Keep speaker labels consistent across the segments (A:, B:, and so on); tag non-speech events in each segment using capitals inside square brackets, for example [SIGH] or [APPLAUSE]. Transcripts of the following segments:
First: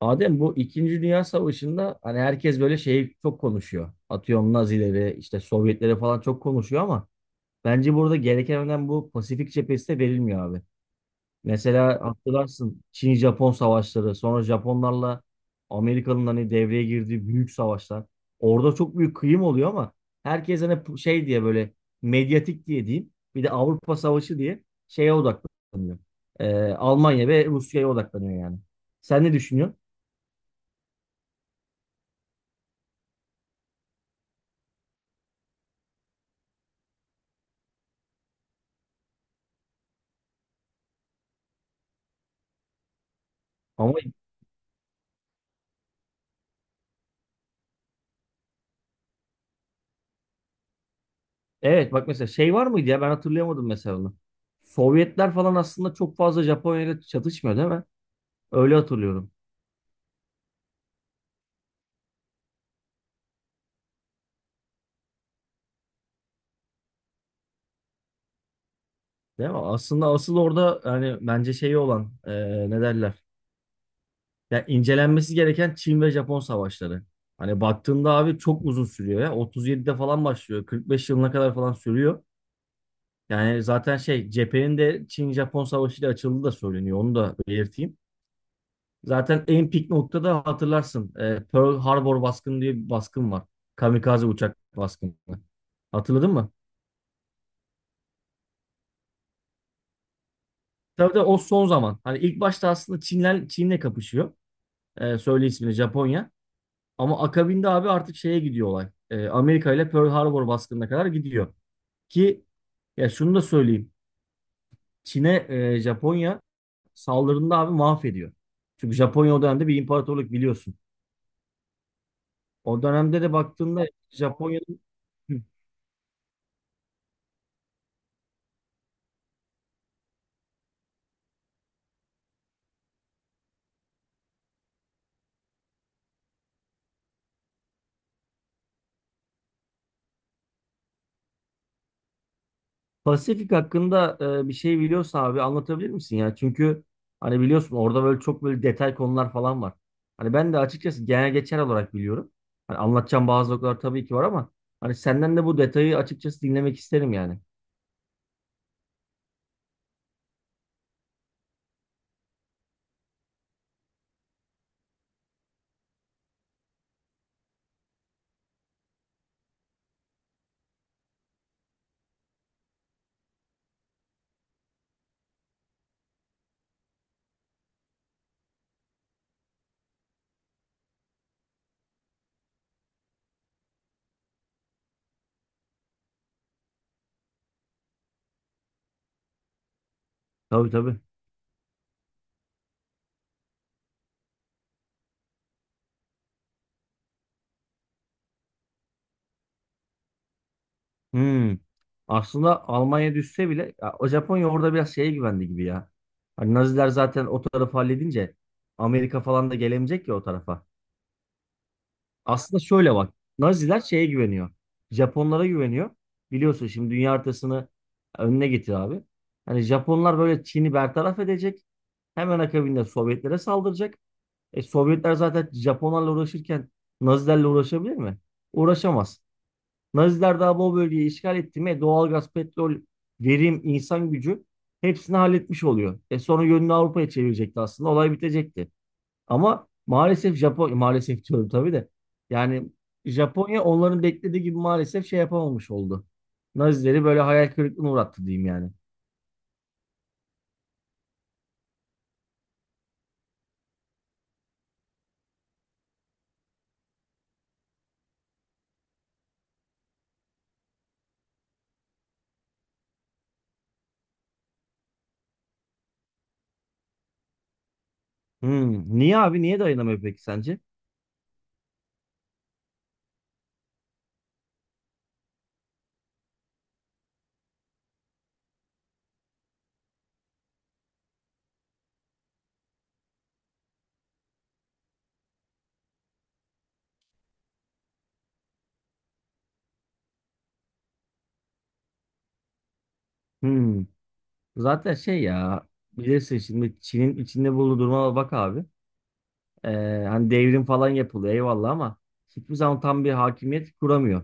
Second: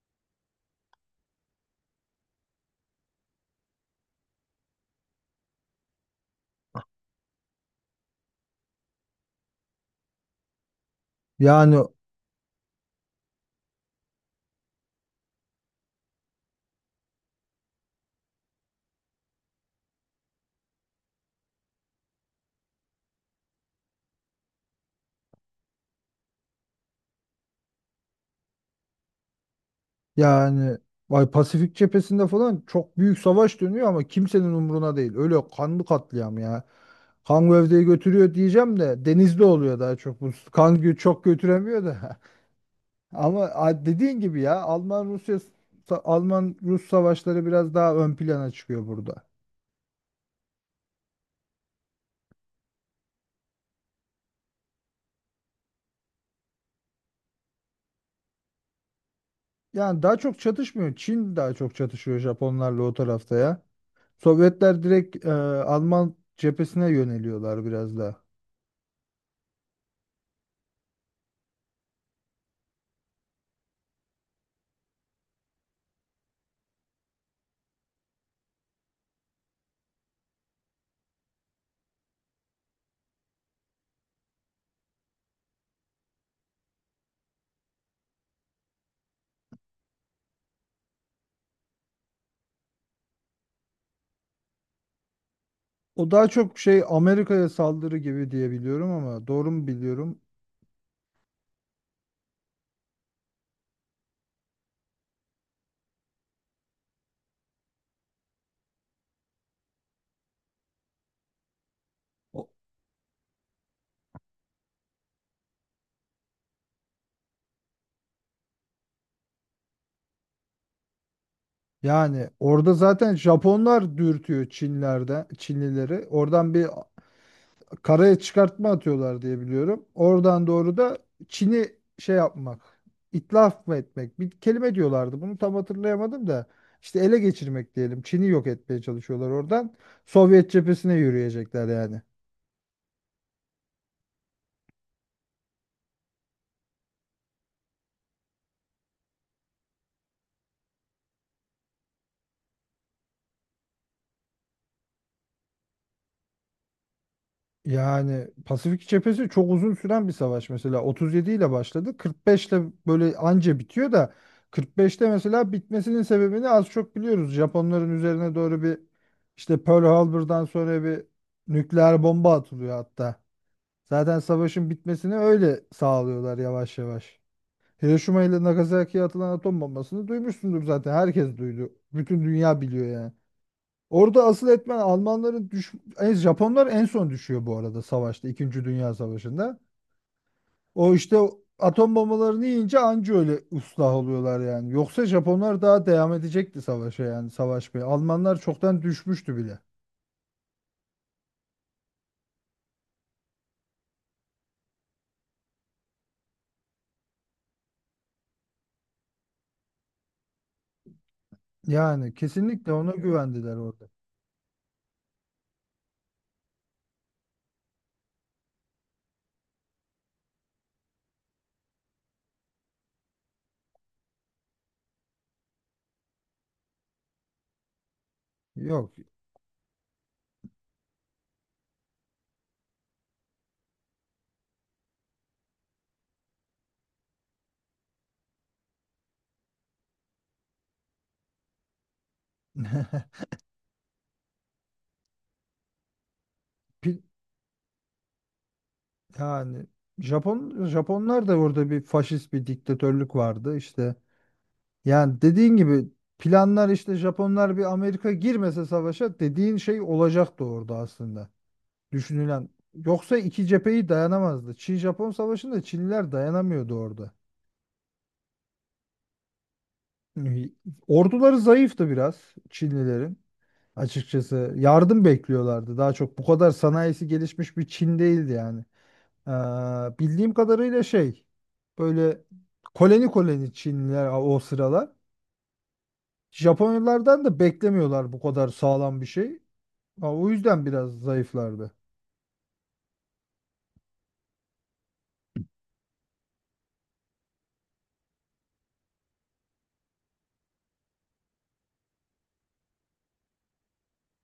A: Adem bu İkinci Dünya Savaşı'nda hani herkes böyle şeyi çok konuşuyor. Atıyorum Nazileri, işte Sovyetleri falan çok konuşuyor ama bence burada gereken önem bu Pasifik cephesi de verilmiyor abi.
B: Yani
A: Mesela hatırlarsın Çin-Japon savaşları, sonra Japonlarla Amerika'nın hani devreye girdiği büyük savaşlar. Orada çok büyük kıyım oluyor ama herkes hani şey diye böyle medyatik diye diyeyim. Bir de Avrupa Savaşı diye şeye odaklanıyor. Almanya ve Rusya'ya odaklanıyor yani. Sen ne düşünüyorsun?
B: yani vay Pasifik cephesinde falan çok büyük savaş dönüyor ama kimsenin umruna değil. Öyle kanlı katliam ya. Kan gövdeyi götürüyor diyeceğim de denizde oluyor daha çok. Bu çok götüremiyor da. [LAUGHS] Ama
A: Ama
B: dediğin gibi ya Alman Rus savaşları biraz daha ön plana çıkıyor burada.
A: evet, bak mesela şey var mıydı ya, ben hatırlayamadım mesela onu. Sovyetler falan aslında çok fazla Japonya ile çatışmıyor değil mi? Öyle hatırlıyorum.
B: Yani daha çok çatışmıyor. Çin daha çok çatışıyor Japonlarla o tarafta ya. Sovyetler direkt Alman cephesine yöneliyorlar biraz daha.
A: Değil mi? Aslında asıl orada yani bence şeyi olan ne derler? Ya incelenmesi gereken Çin ve Japon savaşları. Hani baktığında abi çok uzun sürüyor ya. 37'de falan başlıyor. 45 yılına kadar falan sürüyor. Yani zaten şey cephenin de Çin-Japon savaşıyla açıldığı da söyleniyor. Onu da belirteyim. Zaten en pik noktada hatırlarsın. Pearl Harbor baskını diye bir baskın var. Kamikaze uçak baskını.
B: O daha
A: Hatırladın mı?
B: çok şey Amerika'ya saldırı gibi diye biliyorum ama doğru mu biliyorum?
A: Tabii de o son zaman. Hani ilk başta aslında Çinler Çin'le kapışıyor. Söyle ismini Japonya. Ama akabinde abi artık şeye gidiyor olay. Amerika ile Pearl Harbor baskınına kadar gidiyor. Ki
B: O-
A: ya şunu da söyleyeyim. Çin'e Japonya saldırında abi mahvediyor. Çünkü Japonya o dönemde bir imparatorluk biliyorsun.
B: Yani orada
A: O
B: zaten
A: dönemde de baktığında
B: Japonlar dürtüyor
A: Japonya'nın
B: Çinlileri. Oradan bir karaya çıkartma atıyorlar diye biliyorum. Oradan doğru da Çin'i şey yapmak, itlaf mı etmek? Bir kelime diyorlardı. Bunu tam hatırlayamadım da. İşte ele geçirmek diyelim. Çin'i yok etmeye çalışıyorlar oradan. Sovyet cephesine yürüyecekler yani.
A: Pasifik hakkında bir şey biliyorsa abi anlatabilir misin ya? Çünkü hani biliyorsun orada böyle çok böyle detay konular falan var. Hani ben de açıkçası genel geçer olarak biliyorum. Hani anlatacağım bazı noktalar tabii ki var ama hani senden de bu detayı açıkçası dinlemek isterim yani.
B: Yani Pasifik cephesi çok uzun süren bir savaş, mesela 37 ile başladı, 45 ile böyle anca bitiyor da 45'te mesela bitmesinin sebebini az çok biliyoruz. Japonların üzerine doğru bir işte Pearl Harbor'dan sonra bir nükleer bomba atılıyor hatta. Zaten savaşın bitmesini öyle sağlıyorlar yavaş yavaş. Hiroşima ile Nagasaki'ye atılan atom bombasını duymuşsundur, zaten herkes duydu. Bütün dünya biliyor yani. Orada asıl etmen Almanların Japonlar en son düşüyor bu arada savaşta. İkinci Dünya Savaşı'nda.
A: Tabii,
B: O
A: tabii.
B: işte o atom bombalarını yiyince anca öyle ıslah oluyorlar yani. Yoksa Japonlar daha devam edecekti savaşa, yani savaşmaya. Almanlar çoktan düşmüştü bile.
A: Hmm. Aslında Almanya düşse bile ya, o Japonya orada biraz şeye güvendi gibi ya. Hani Naziler zaten o tarafı halledince Amerika falan da gelemeyecek ya o tarafa.
B: Yani
A: Aslında
B: kesinlikle ona
A: şöyle bak.
B: güvendiler
A: Naziler
B: orada.
A: şeye güveniyor. Japonlara güveniyor. Biliyorsun şimdi dünya haritasını önüne getir abi. Hani Japonlar böyle Çin'i bertaraf edecek. Hemen akabinde Sovyetlere saldıracak. E Sovyetler zaten Japonlarla uğraşırken Nazilerle uğraşabilir mi?
B: Yok.
A: Uğraşamaz. Naziler daha bu bölgeyi işgal etti mi doğalgaz, petrol, verim, insan gücü hepsini halletmiş oluyor. E sonra yönünü Avrupa'ya çevirecekti aslında. Olay bitecekti. Ama maalesef Japonya, maalesef diyorum tabii de. Yani
B: [LAUGHS]
A: Japonya onların beklediği gibi maalesef şey yapamamış oldu.
B: Pi-
A: Nazileri böyle hayal kırıklığına uğrattı diyeyim yani.
B: Yani Japonlar da orada bir faşist bir diktatörlük vardı. İşte yani dediğin gibi planlar işte Japonlar bir, Amerika girmese savaşa dediğin şey olacaktı orada aslında. Düşünülen. Yoksa iki cepheyi dayanamazdı. Çin-Japon savaşında Çinliler dayanamıyordu orada.
A: Hmm. Niye abi? Niye dayanamıyor peki
B: Yani
A: sence?
B: orduları zayıftı biraz Çinlilerin. Açıkçası yardım bekliyorlardı. Daha çok bu kadar sanayisi gelişmiş bir Çin değildi yani. Bildiğim kadarıyla şey böyle koloni koloni Çinliler o sıralar. Japonlardan da beklemiyorlar bu kadar sağlam bir şey. Ha, o yüzden biraz zayıflardı.
A: Hmm. Zaten şey ya, bilirsin şimdi Çin'in içinde bulunduğu duruma bak abi. Hani devrim falan yapılıyor eyvallah ama hiçbir zaman tam bir hakimiyet kuramıyor.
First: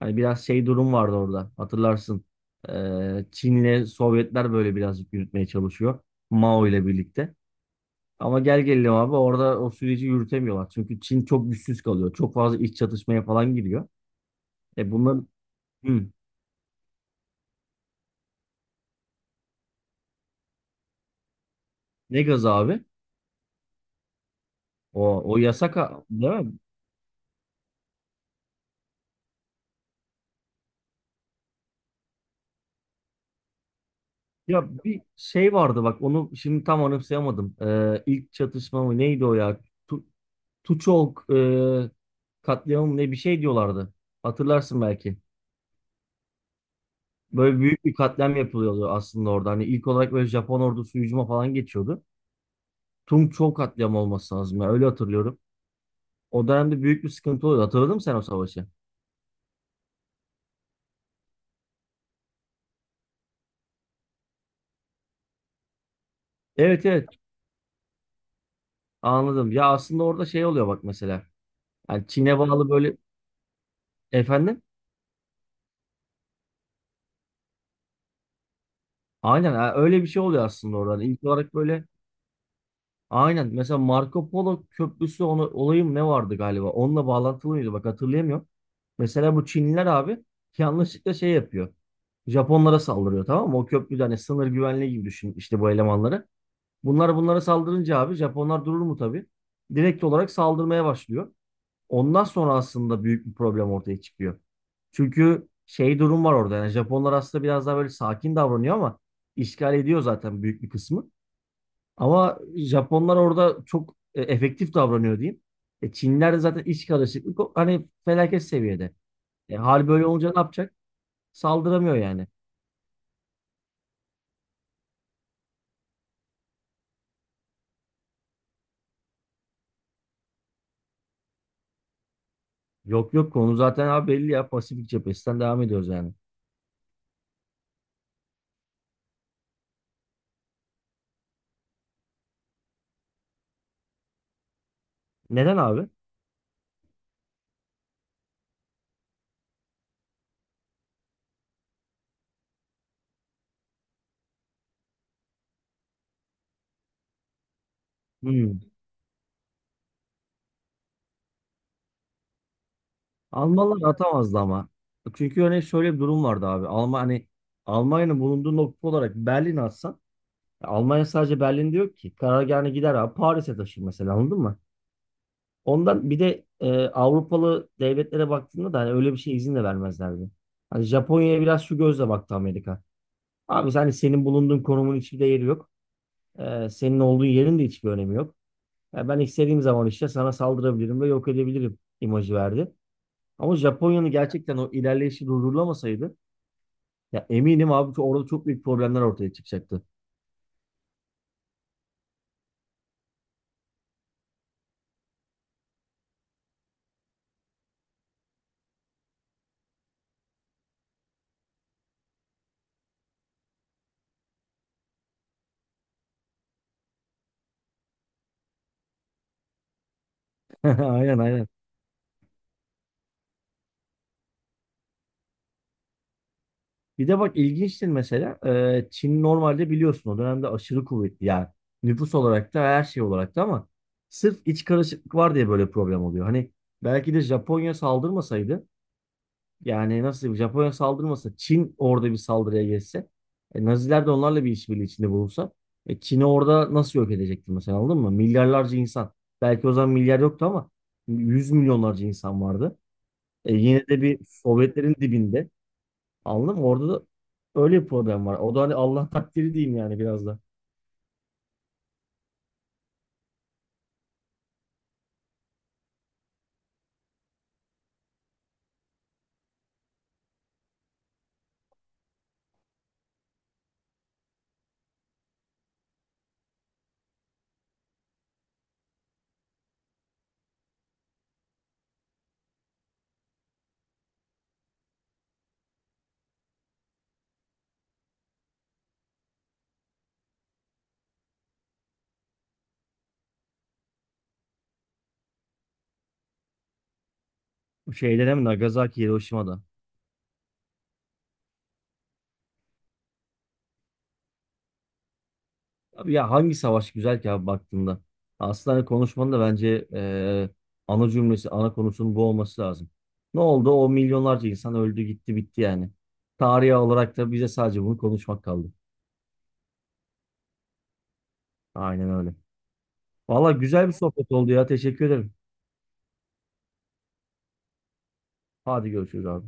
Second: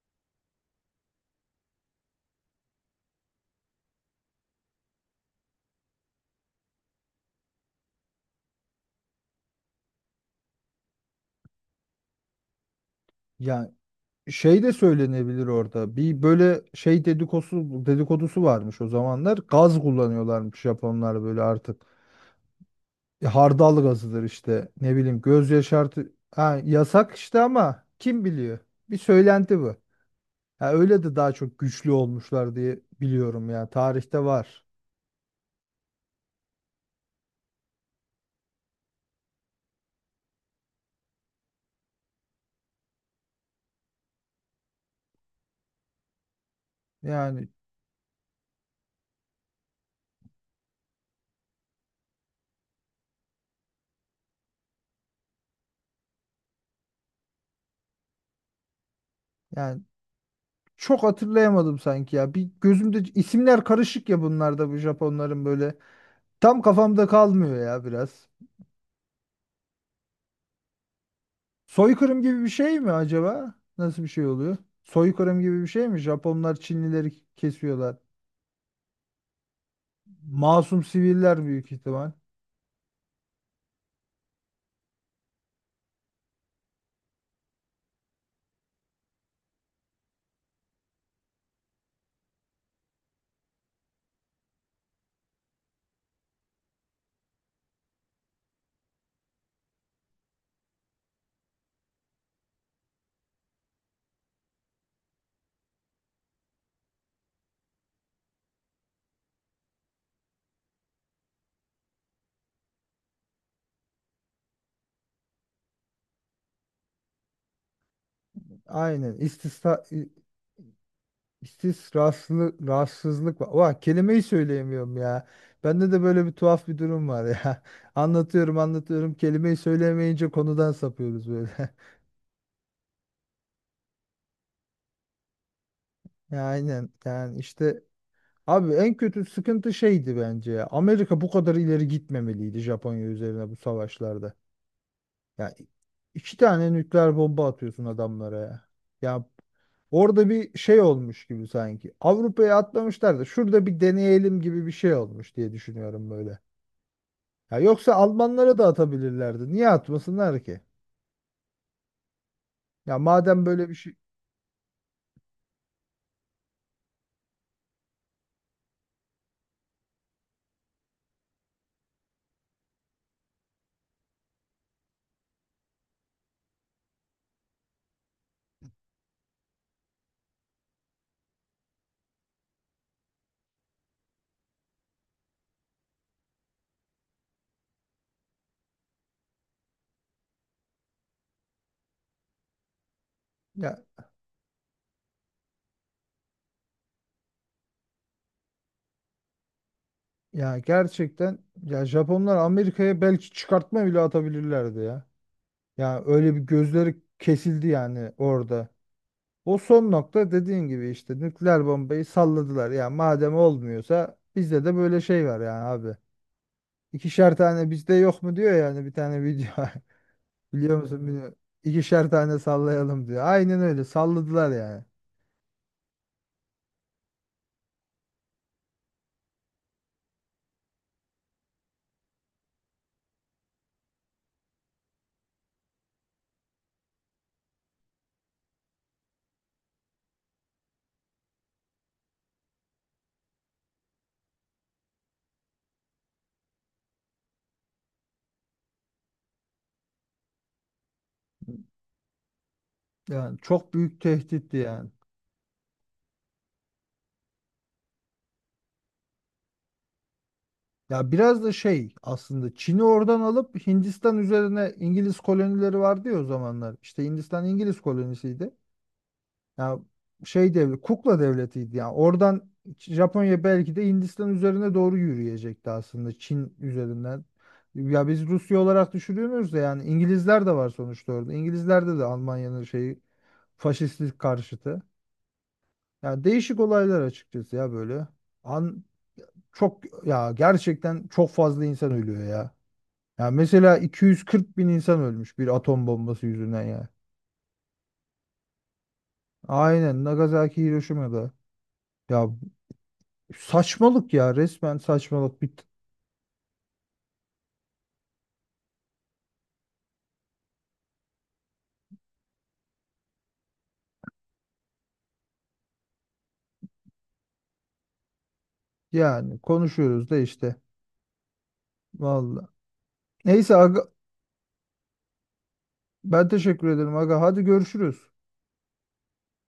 A: Hani biraz şey durum vardı orada hatırlarsın. Çin'le Sovyetler böyle birazcık yürütmeye çalışıyor. Mao ile birlikte. Ama gel gelelim abi orada o süreci yürütemiyorlar. Çünkü Çin çok güçsüz kalıyor. Çok fazla iç çatışmaya falan
B: Yani
A: giriyor.
B: şey de
A: E bunların
B: söylenebilir orada.
A: Hı,
B: Bir böyle şey dedikodusu, dedikodusu varmış o zamanlar. Gaz kullanıyorlarmış Japonlar böyle artık.
A: ne gazı abi?
B: E, hardal gazıdır işte. Ne bileyim,
A: O, o
B: göz
A: yasak
B: yaşartı.
A: değil mi?
B: Ha, yasak işte ama kim biliyor? Bir söylenti bu. Ha, öyle de daha çok güçlü olmuşlar diye biliyorum ya. Tarihte var.
A: Ya bir şey vardı bak onu şimdi tam anımsayamadım. İlk çatışma mı neydi o ya? Tuçok katliamı ne bir şey diyorlardı. Hatırlarsın belki.
B: Yani
A: Böyle büyük bir katliam yapılıyordu aslında orada. Hani ilk olarak böyle Japon ordusu hücuma falan geçiyordu. Tungçok katliamı olması lazım. Ya, öyle hatırlıyorum. O dönemde büyük bir sıkıntı oluyordu. Hatırladın mı sen o savaşı?
B: yani çok hatırlayamadım sanki ya. Bir, gözümde isimler karışık ya bunlarda, bu Japonların böyle. Tam
A: Evet,
B: kafamda
A: evet,
B: kalmıyor ya biraz.
A: anladım. Ya aslında orada şey oluyor bak mesela. Yani
B: Soykırım
A: Çin'e
B: gibi bir
A: bağlı
B: şey mi
A: böyle
B: acaba? Nasıl bir şey oluyor?
A: efendim.
B: Soykırım gibi bir şey mi? Japonlar Çinlileri kesiyorlar.
A: Aynen, ha, öyle bir şey oluyor aslında
B: Masum
A: orada. Hani ilk
B: siviller
A: olarak
B: büyük
A: böyle
B: ihtimal.
A: aynen. Mesela Marco Polo Köprüsü onu, olayı mı ne vardı galiba? Onunla bağlantılı mıydı? Bak hatırlayamıyorum. Mesela bu Çinliler abi yanlışlıkla şey yapıyor. Japonlara saldırıyor tamam mı? O köprüde hani sınır güvenliği gibi düşün işte bu elemanları. Bunlara saldırınca abi Japonlar durur mu tabii? Direkt olarak saldırmaya başlıyor. Ondan sonra aslında büyük bir problem ortaya çıkıyor. Çünkü şey durum var orada yani Japonlar aslında biraz daha böyle sakin davranıyor ama işgal ediyor zaten büyük bir kısmı. Ama Japonlar orada çok efektif davranıyor diyeyim. Çinliler de zaten iç karışıklık hani felaket seviyede.
B: Aynen.
A: Hal böyle olunca ne yapacak? Saldıramıyor yani.
B: İstisraslı, rahatsızlık var. Vah, kelimeyi söyleyemiyorum ya. Bende de böyle bir tuhaf bir durum var ya. [LAUGHS] Anlatıyorum anlatıyorum. Kelimeyi söyleyemeyince konudan sapıyoruz böyle. [LAUGHS]
A: Yok, yok, konu zaten abi belli ya, Pasifik cephesinden devam ediyoruz yani.
B: Ya, aynen. Yani işte abi en kötü sıkıntı şeydi bence ya. Amerika bu kadar ileri gitmemeliydi Japonya üzerine bu savaşlarda. Ya
A: Neden abi?
B: iki tane nükleer bomba atıyorsun adamlara ya. Ya orada bir şey olmuş gibi sanki. Avrupa'ya atlamışlar da şurada bir deneyelim gibi bir şey olmuş diye düşünüyorum böyle. Ya yoksa Almanlara
A: Hmm.
B: da atabilirlerdi. Niye atmasınlar ki? Ya madem böyle bir
A: Almanlar
B: şey,
A: atamazdı ama. Çünkü hani şöyle bir durum vardı abi. Alman hani Almanya'nın bulunduğu nokta olarak Berlin atsan ya Almanya sadece Berlin diyor ki. Karargahına gider abi Paris'e taşır mesela, anladın mı? Ondan bir de Avrupalı devletlere baktığında da hani öyle bir şey izin de vermezlerdi. Hani Japonya'ya biraz şu gözle baktı Amerika. Abi hani senin bulunduğun konumun hiçbir değeri yok. Senin olduğun yerin de hiçbir önemi yok. Ya ben istediğim zaman işte sana saldırabilirim ve yok edebilirim imajı verdi. Ama
B: ya
A: Japonya'nın gerçekten o ilerleyişi durdurulamasaydı ya eminim abi ki orada çok büyük problemler ortaya çıkacaktı.
B: ya gerçekten ya Japonlar Amerika'ya belki çıkartma bile atabilirlerdi ya. Ya öyle bir gözleri kesildi yani orada. O son nokta dediğin gibi işte nükleer bombayı salladılar. Ya madem olmuyorsa bizde de böyle şey var yani abi. İkişer tane bizde yok mu diyor yani, bir tane video. [LAUGHS]
A: [LAUGHS]
B: Biliyor musun?
A: Aynen,
B: Bilmiyorum.
A: aynen.
B: İkişer tane sallayalım diyor. Aynen öyle salladılar yani.
A: Bir de bak ilginçtir mesela Çin normalde biliyorsun o dönemde aşırı kuvvetli yani nüfus olarak da her şey olarak da ama sırf iç karışıklık var diye böyle problem oluyor. Hani belki de Japonya saldırmasaydı, yani nasıl diyeyim, Japonya saldırmasa Çin orada bir saldırıya geçse Naziler de onlarla bir işbirliği içinde bulunsa Çin'i orada nasıl yok edecekti mesela, anladın mı? Milyarlarca insan, belki o zaman milyar yoktu ama yüz milyonlarca insan vardı.
B: Yani çok
A: Yine
B: büyük
A: de bir
B: tehditti yani.
A: Sovyetlerin dibinde, anladın mı? Orada da öyle bir problem var. O da hani Allah takdiri diyeyim yani biraz da.
B: Ya biraz da şey aslında, Çin'i oradan alıp Hindistan üzerine İngiliz kolonileri vardı ya o zamanlar. İşte Hindistan İngiliz kolonisiydi. Ya şey devlet, kukla devletiydi yani. Oradan Japonya belki de Hindistan üzerine doğru yürüyecekti aslında Çin üzerinden. Ya biz Rusya olarak düşürüyoruz da yani İngilizler de var sonuçta orada. İngilizlerde de Almanya'nın şeyi, faşistlik karşıtı. Ya değişik olaylar açıkçası ya böyle. An çok ya, gerçekten çok fazla insan ölüyor ya. Ya mesela 240 bin insan ölmüş bir atom bombası yüzünden ya.
A: Bu şeyde hem Nagasaki, Hiroşima'da.
B: Aynen Nagasaki Hiroşima'da. Ya saçmalık ya, resmen saçmalık.
A: Abi ya hangi savaş güzel ki abi baktığında. Aslında hani konuşmanın da bence ana cümlesi, ana konusunun bu olması lazım. Ne oldu? O milyonlarca insan öldü, gitti, bitti yani. Tarihi olarak da bize sadece bunu konuşmak kaldı.
B: Yani konuşuyoruz da işte.
A: Aynen öyle.
B: Vallahi.
A: Valla
B: Neyse aga,
A: güzel bir sohbet oldu ya. Teşekkür ederim.
B: ben teşekkür ederim aga. Hadi görüşürüz.
A: Hadi görüşürüz abi.